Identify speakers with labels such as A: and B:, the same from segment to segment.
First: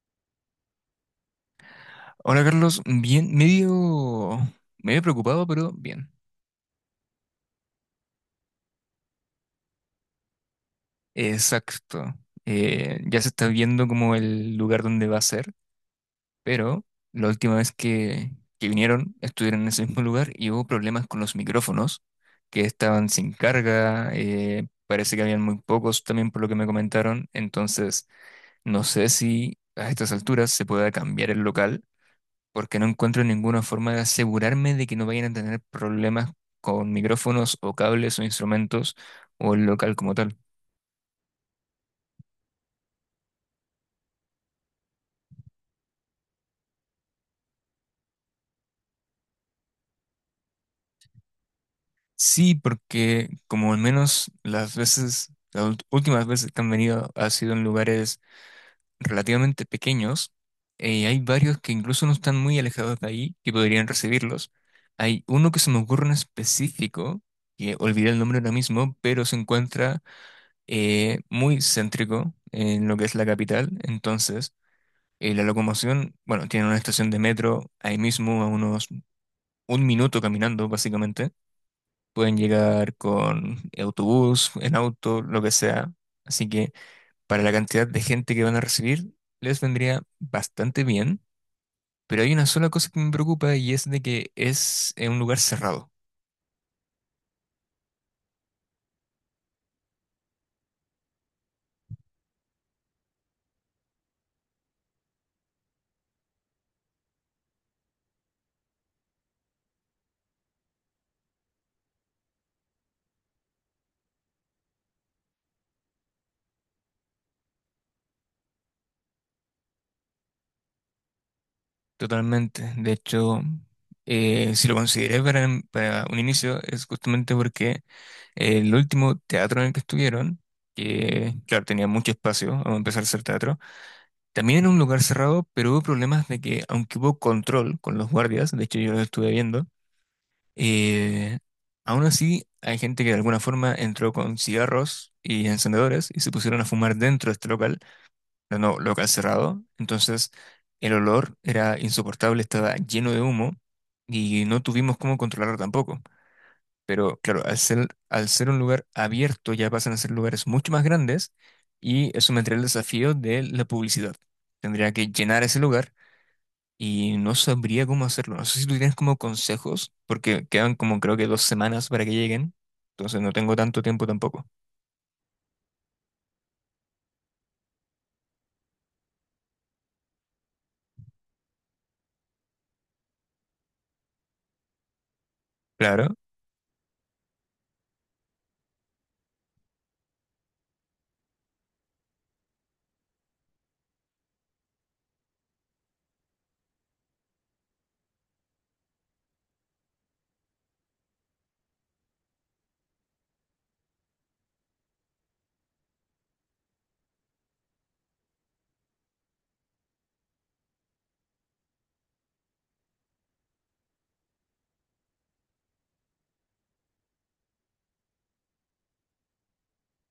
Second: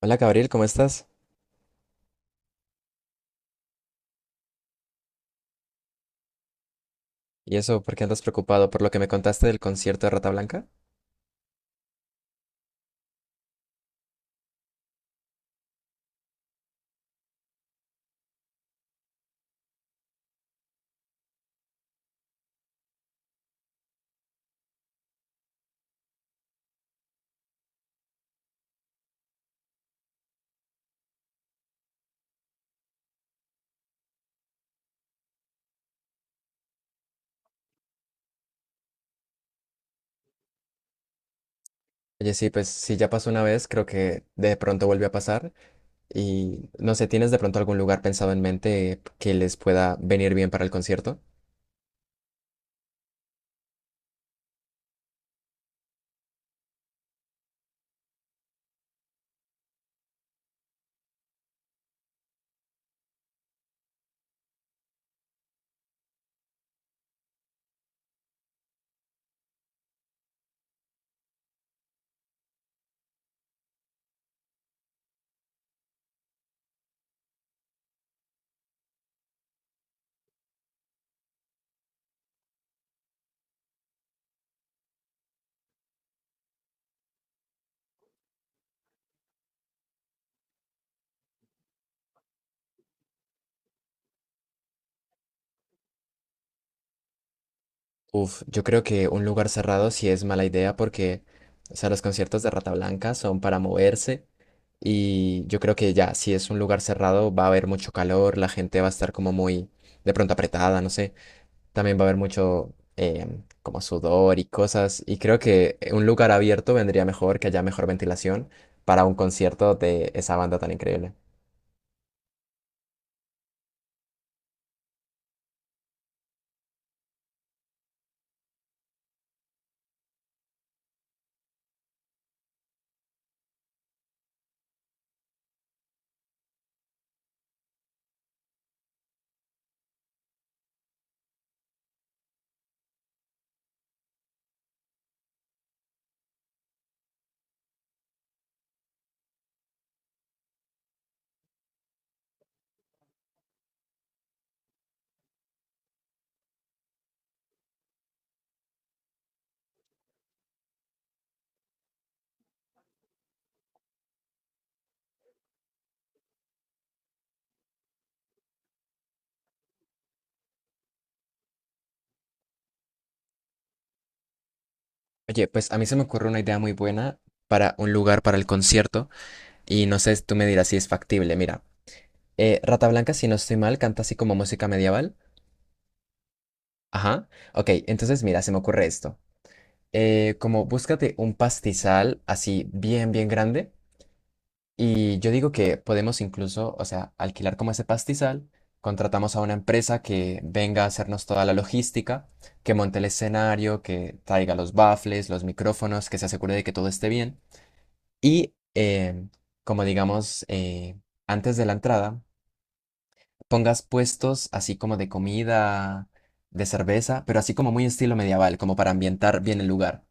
A: Hola Gabriel, ¿cómo estás?
B: Hola Carlos, bien, medio preocupado, pero bien.
A: ¿Y eso, por qué andas preocupado por lo que me contaste del concierto de Rata Blanca?
B: Exacto. Ya se está viendo como el lugar donde va a ser, pero la última vez que vinieron estuvieron en ese mismo lugar y hubo problemas con los micrófonos, que estaban sin carga. Parece que habían muy pocos también por lo que me comentaron, entonces no sé si a estas alturas se pueda cambiar el local porque no encuentro ninguna forma de asegurarme de que no vayan a tener problemas con micrófonos o cables o instrumentos o el local como tal.
A: Oye, sí, pues si ya pasó una vez, creo que de pronto vuelve a pasar y no sé, ¿tienes de pronto algún lugar pensado en mente que les pueda venir bien para el concierto?
B: Sí, porque como al menos las veces, las ult- últimas veces que han venido ha sido en lugares relativamente pequeños. Hay varios que incluso no están muy alejados de ahí que podrían recibirlos. Hay uno que se me ocurre en específico, que olvidé el nombre ahora mismo, pero se encuentra muy céntrico en lo que es la capital. Entonces y la locomoción, bueno, tienen una estación de metro ahí mismo, a unos un minuto caminando, básicamente. Pueden llegar con autobús, en auto, lo que sea. Así que para la cantidad de gente que van a recibir, les vendría bastante bien. Pero hay una sola cosa que me preocupa y es de que es un lugar cerrado.
A: Uf, yo creo que un lugar cerrado sí es mala idea porque, o sea, los conciertos de Rata Blanca son para moverse y yo creo que ya, si es un lugar cerrado va a haber mucho calor, la gente va a estar como muy de pronto apretada, no sé. También va a haber mucho como sudor y cosas. Y creo que un lugar abierto vendría mejor, que haya mejor ventilación para un concierto de esa banda tan increíble.
B: Totalmente. De hecho, si lo consideré para un inicio, es justamente porque el último teatro en el que estuvieron, que claro, tenía mucho espacio a empezar a hacer teatro, también era un lugar cerrado, pero hubo problemas de que, aunque hubo control con los guardias, de hecho yo lo estuve viendo, eh, aún así hay gente que de alguna forma entró con cigarros y encendedores y se pusieron a fumar dentro de este local, pero no local cerrado, entonces el olor era insoportable, estaba lleno de humo y no tuvimos cómo controlarlo tampoco. Pero claro, al ser un lugar abierto ya pasan a ser lugares mucho más grandes y eso me entraría el desafío de la publicidad. Tendría que llenar ese lugar y no sabría cómo hacerlo. No sé si tú tienes como consejos, porque quedan como creo que 2 semanas para que lleguen, entonces no tengo tanto tiempo tampoco.
A: Oye, pues a mí se me ocurre una idea muy buena para un lugar para el concierto. Y no sé, tú me dirás si es factible. Mira, Rata Blanca, si no estoy mal, canta así como música medieval.
B: Claro,
A: Ajá. Ok, entonces mira, se me ocurre esto. Como búscate un pastizal así bien, bien grande. Y yo digo que podemos incluso, o sea, alquilar como ese pastizal, contratamos a una empresa que venga a hacernos toda la logística, que monte el escenario, que traiga los baffles, los micrófonos, que se asegure de que todo esté bien. Y como digamos, antes de la entrada, pongas puestos así como de comida, de cerveza, pero así como muy estilo medieval, como para ambientar bien el lugar.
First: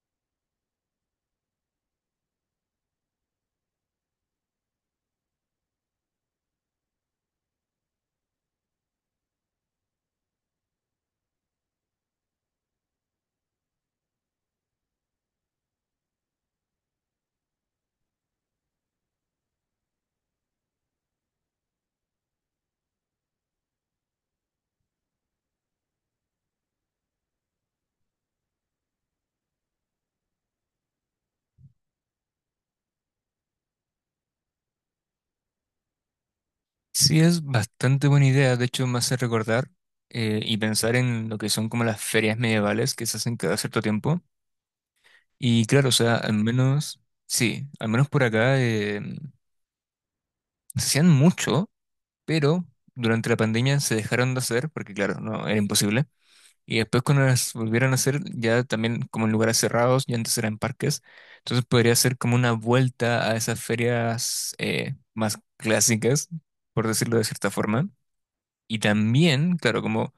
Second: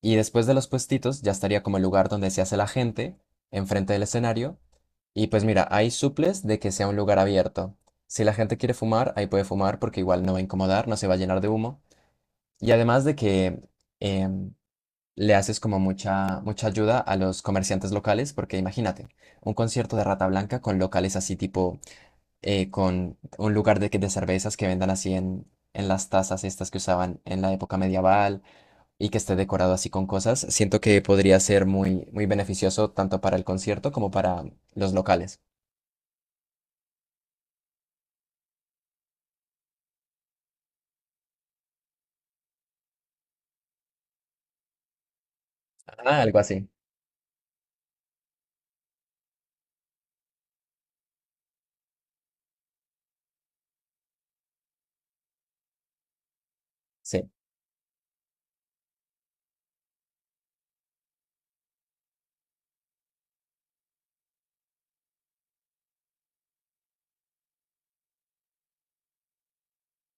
A: Y después de los puestitos ya estaría como el lugar donde se hace la gente, enfrente del escenario. Y pues mira, hay suples de que sea un lugar abierto. Si la gente quiere fumar, ahí puede fumar porque igual no va a incomodar, no se va a llenar de humo. Y además de que em, le haces como mucha, mucha ayuda a los comerciantes locales, porque imagínate, un concierto de Rata Blanca con locales así tipo, con un lugar de, de cervezas que vendan así en las tazas estas que usaban en la época medieval y que esté decorado así con cosas, siento que podría ser muy, muy beneficioso tanto para el concierto como para los locales.
B: sí es bastante buena idea, de hecho me hace recordar y pensar en lo que son como las ferias medievales que se hacen cada cierto tiempo. Y claro, o sea,
A: Ah,
B: al
A: algo así.
B: menos, sí, al menos por acá. No se hacían mucho, pero durante la pandemia se dejaron de hacer, porque claro, no, era imposible. Y después cuando
A: Sí,
B: las volvieron a hacer, ya también como en lugares cerrados, ya antes eran parques, entonces podría ser como una vuelta a esas ferias más clásicas, por decirlo de cierta forma. Y también, claro, como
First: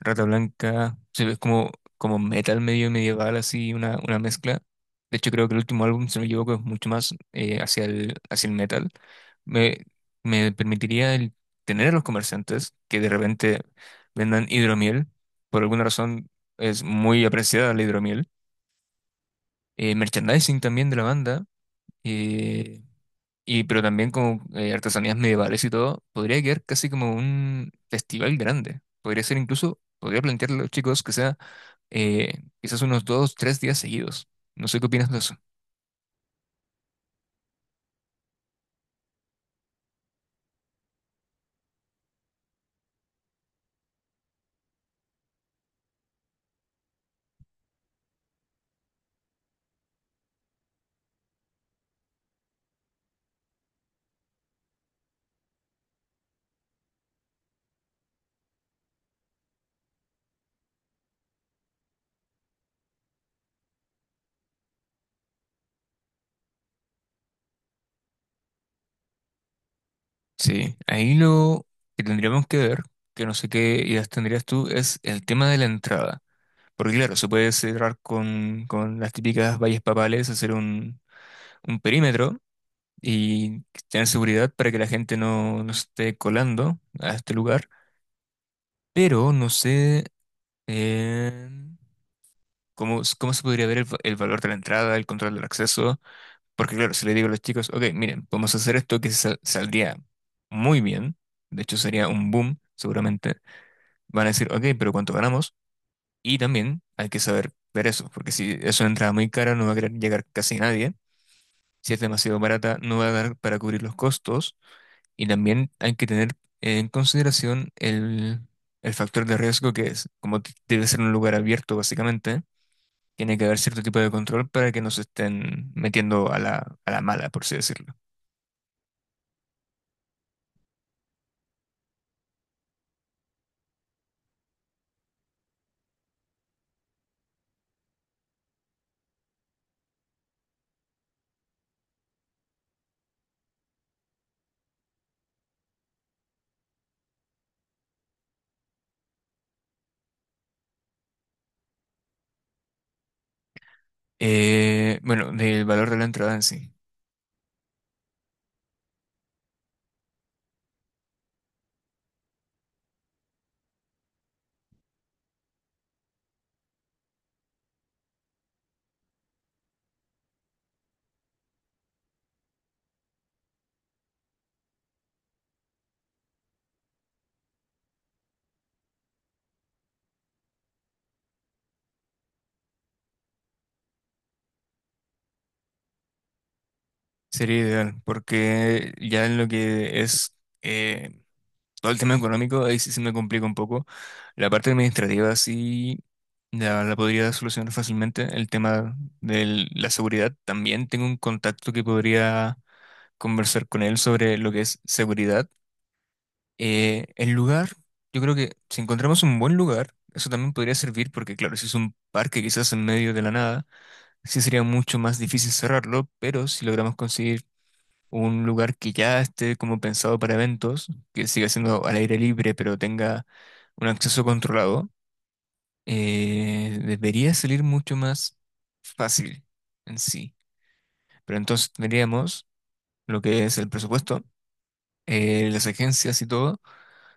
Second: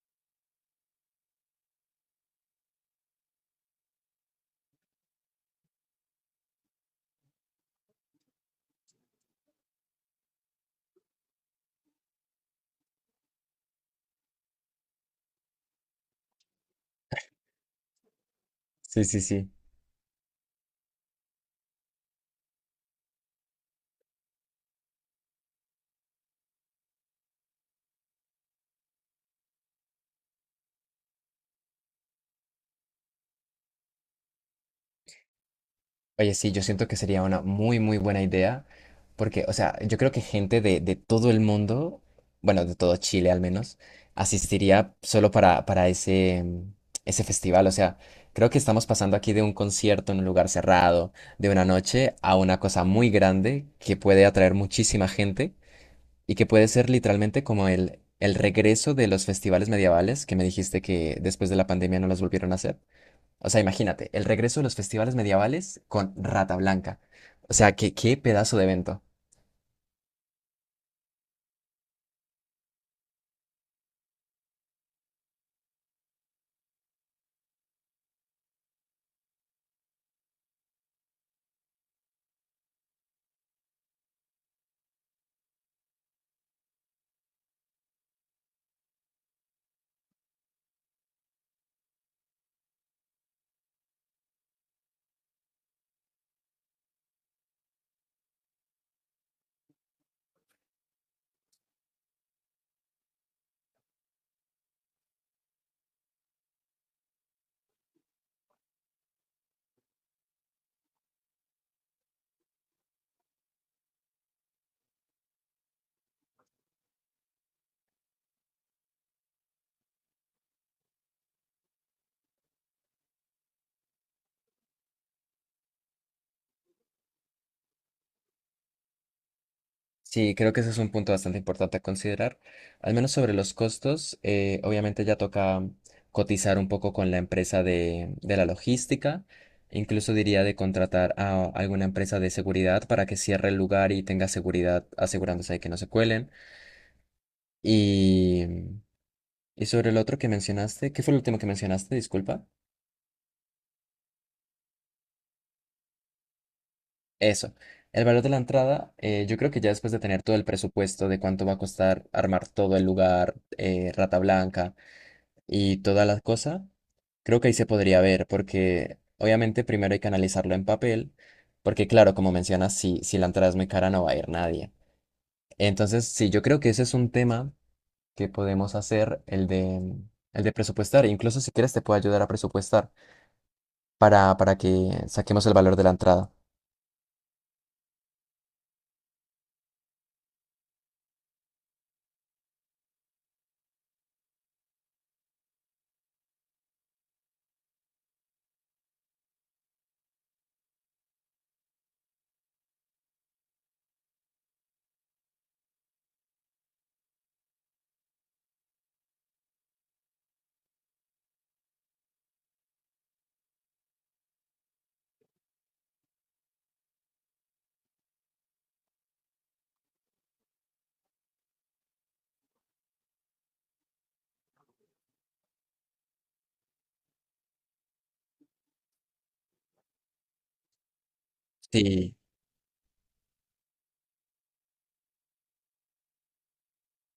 B: Rata Blanca, se ve como metal medio medieval, así, una mezcla. De hecho, creo que el último álbum, si no me equivoco, es mucho más hacia el metal. Me, me permitiría el tener a los comerciantes que de repente vendan hidromiel. Por alguna razón es muy apreciada la hidromiel.
A: sí, sí, sí.
B: Merchandising también de la banda. eh, pero también con artesanías medievales y todo, podría quedar casi como un festival grande. Podría ser incluso, podría plantearle a los chicos que sea eh, quizás unos dos, tres días seguidos. No sé qué opinas de eso.
A: Oye, sí, yo siento que sería una muy, muy buena idea, porque, o sea, yo creo que gente de todo el mundo, bueno, de todo Chile al menos, asistiría solo para ese, ese festival. O sea, creo que estamos pasando aquí de un concierto en un lugar cerrado, de una noche, a una cosa muy grande que puede atraer muchísima gente. Y que puede ser literalmente como el regreso de los festivales medievales, que me dijiste que después de la pandemia no los volvieron a hacer. O sea, imagínate, el regreso de los festivales medievales con Rata Blanca. O sea, que qué pedazo de evento.
B: Sí, ahí lo que tendríamos que ver, que no sé qué ideas tendrías tú, es el tema de la entrada. Porque claro, se puede cerrar con las típicas vallas papales, hacer un perímetro y tener seguridad para que la gente no se esté colando a este lugar. Pero no sé en cómo se podría ver el valor de la entrada, el control del acceso. Porque claro, si le digo a los chicos, ok, miren, podemos hacer esto que saldría muy bien, de hecho sería un boom, seguramente, van a decir, ok, pero ¿cuánto ganamos? Y también hay que saber ver eso, porque si es una entrada muy cara, no va a querer llegar casi nadie. Si es demasiado barata, no va a dar para cubrir los costos. Y también hay que tener en consideración el factor de riesgo que es, debe ser un lugar abierto, básicamente. Tiene que haber cierto tipo de control para que no se estén metiendo a la mala, por así decirlo.
A: Sí, creo que ese es un punto bastante importante a considerar. Al menos sobre los costos, obviamente ya toca cotizar un poco con la empresa de la logística. Incluso diría de contratar a alguna empresa de seguridad para que cierre el lugar y tenga seguridad asegurándose de que no se cuelen. Y, y sobre el otro que mencionaste, ¿qué fue el último que mencionaste? Disculpa.
B: Bueno, del valor de la entrada en sí.
A: Eso. El valor de la entrada, yo creo que ya después de tener todo el presupuesto de cuánto va a costar armar todo el lugar, Rata Blanca y toda la cosa, creo que ahí se podría ver, porque obviamente primero hay que analizarlo en papel, porque claro, como mencionas, si la entrada es muy cara no va a ir nadie. Entonces, sí, yo creo que ese es un tema que podemos hacer, el de presupuestar. Incluso si quieres te puedo ayudar a presupuestar para que saquemos el valor de la entrada.
B: Sería ideal, porque ya en lo que es eh, todo el tema económico, ahí sí se me complica un poco. La parte administrativa sí la podría solucionar fácilmente. El tema de la seguridad, también tengo un contacto que podría conversar con él sobre lo que es seguridad. El lugar, yo creo que si encontramos un buen lugar, eso también podría servir porque, claro, si es un parque quizás en medio de la nada, sí sería mucho más difícil cerrarlo, pero si logramos conseguir un lugar que ya esté como pensado para eventos, que siga siendo al aire libre, pero tenga un acceso controlado, debería salir mucho más fácil en sí. Pero entonces
A: Sí,
B: tendríamos lo que es el presupuesto, las agencias y todo.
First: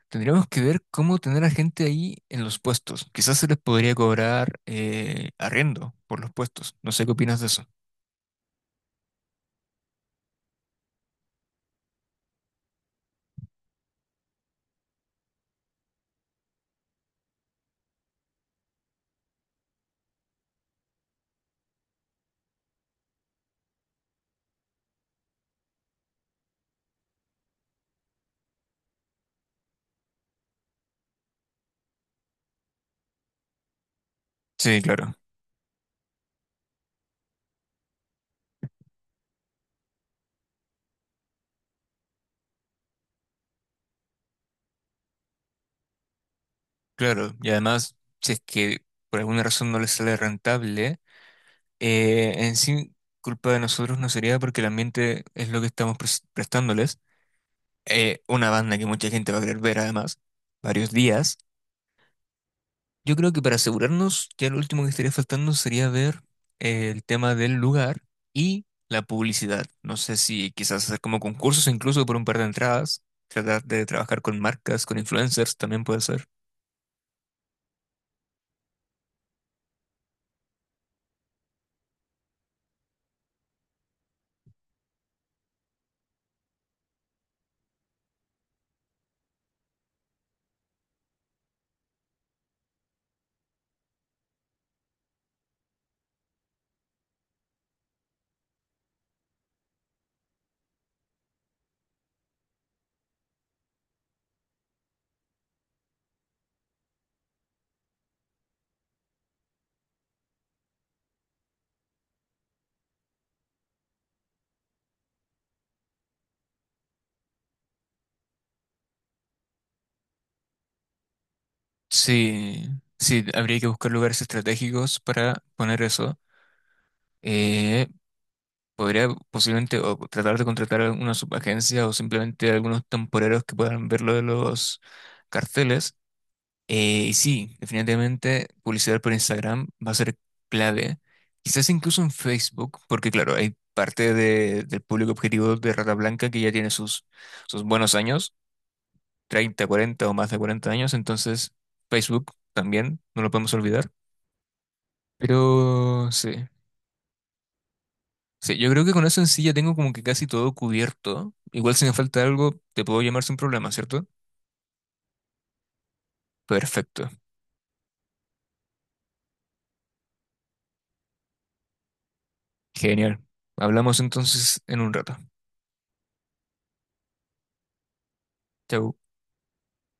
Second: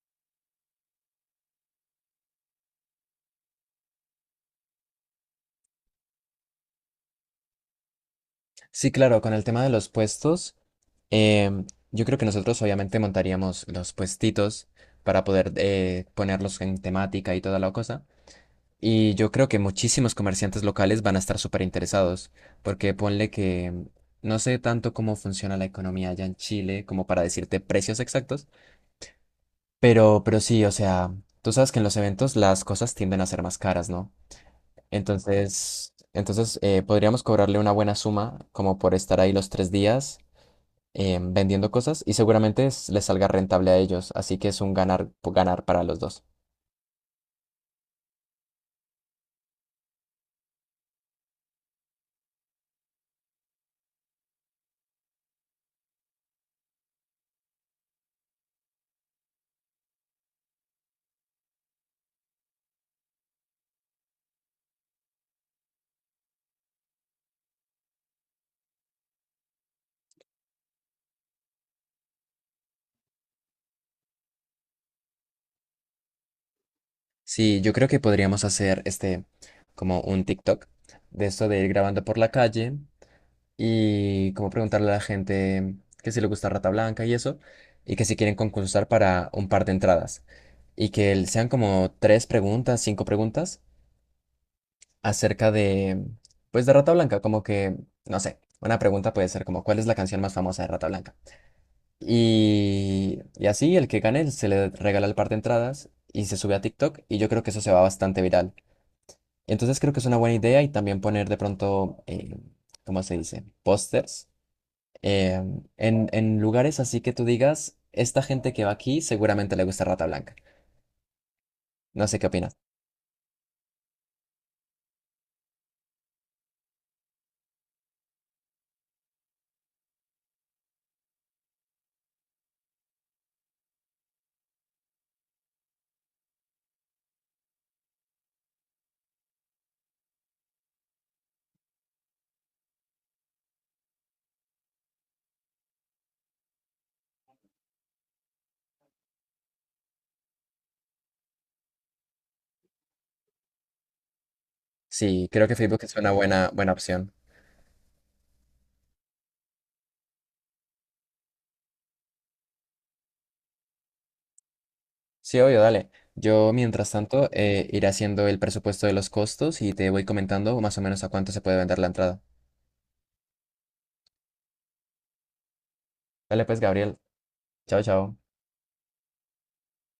B: Tendríamos que ver cómo tener a gente ahí en los puestos. Quizás se les podría cobrar arriendo por los puestos. No sé qué opinas de eso.
A: sí, claro, con el tema de los puestos, em, yo creo que nosotros obviamente montaríamos los puestitos para poder ponerlos en temática y toda la cosa. Y yo creo que muchísimos comerciantes locales van a estar súper interesados, porque ponle que no sé tanto cómo funciona la economía allá en Chile como para decirte precios exactos, pero sí, o sea, tú sabes que en los eventos las cosas tienden a ser más caras, ¿no?
B: Sí, claro,
A: Entonces, entonces podríamos cobrarle una buena suma como por estar ahí los 3 días vendiendo cosas y seguramente les salga rentable a ellos, así que es un ganar, ganar para los dos.
B: claro. Y además, si es que por alguna razón no les sale rentable, en sí, culpa de nosotros no sería porque el ambiente es lo que estamos prestándoles. Una banda que mucha gente va a querer ver, además, varios días. Yo creo que para asegurarnos, ya lo último que estaría faltando sería ver el tema del lugar y la publicidad. No sé si quizás hacer como concursos, incluso por un par de entradas, tratar de trabajar con marcas, con influencers también puede ser.
A: Sí, yo creo que podríamos hacer este como un TikTok de esto de ir grabando por la calle y como preguntarle a la gente que si le gusta Rata Blanca y eso y que si quieren concursar para un par de entradas y que sean como tres preguntas, cinco preguntas acerca de, pues, de Rata Blanca, como que, no sé, una pregunta puede ser como, ¿cuál es la canción más famosa de Rata Blanca? Y así el que gane se le regala el par de entradas y se sube a TikTok y yo creo que eso se va bastante viral. Entonces creo que es una buena idea y también poner de pronto, ¿cómo se dice? Pósters eh, en lugares así que tú digas, esta gente que va aquí seguramente le gusta Rata Blanca. No sé qué opinas.
B: Sí, sí, habría que buscar lugares estratégicos para poner eso. Eh, Podría posiblemente o tratar de contratar alguna subagencia o simplemente algunos temporeros que puedan ver lo de los carteles. Y sí, definitivamente publicidad por Instagram va a ser clave, quizás incluso en Facebook, porque claro, hay parte de- del público objetivo de Rata Blanca que ya tiene sus buenos años, 30, 40 o más de 40 años, entonces Facebook también, no lo podemos olvidar.
A: Sí, creo que Facebook es una
B: Pero sí,
A: buena, buena opción.
B: sí, yo creo que con eso en sí ya tengo como que casi todo cubierto. Igual si me falta algo, te puedo llamar sin problema, ¿cierto?
A: Sí, obvio, dale. Yo, mientras
B: Perfecto,
A: tanto, iré haciendo el presupuesto de los costos y te voy comentando más o menos a cuánto se puede vender la entrada.
B: genial. Hablamos entonces en un rato.
A: Dale, pues, Gabriel. Chao, chao.
B: Chau.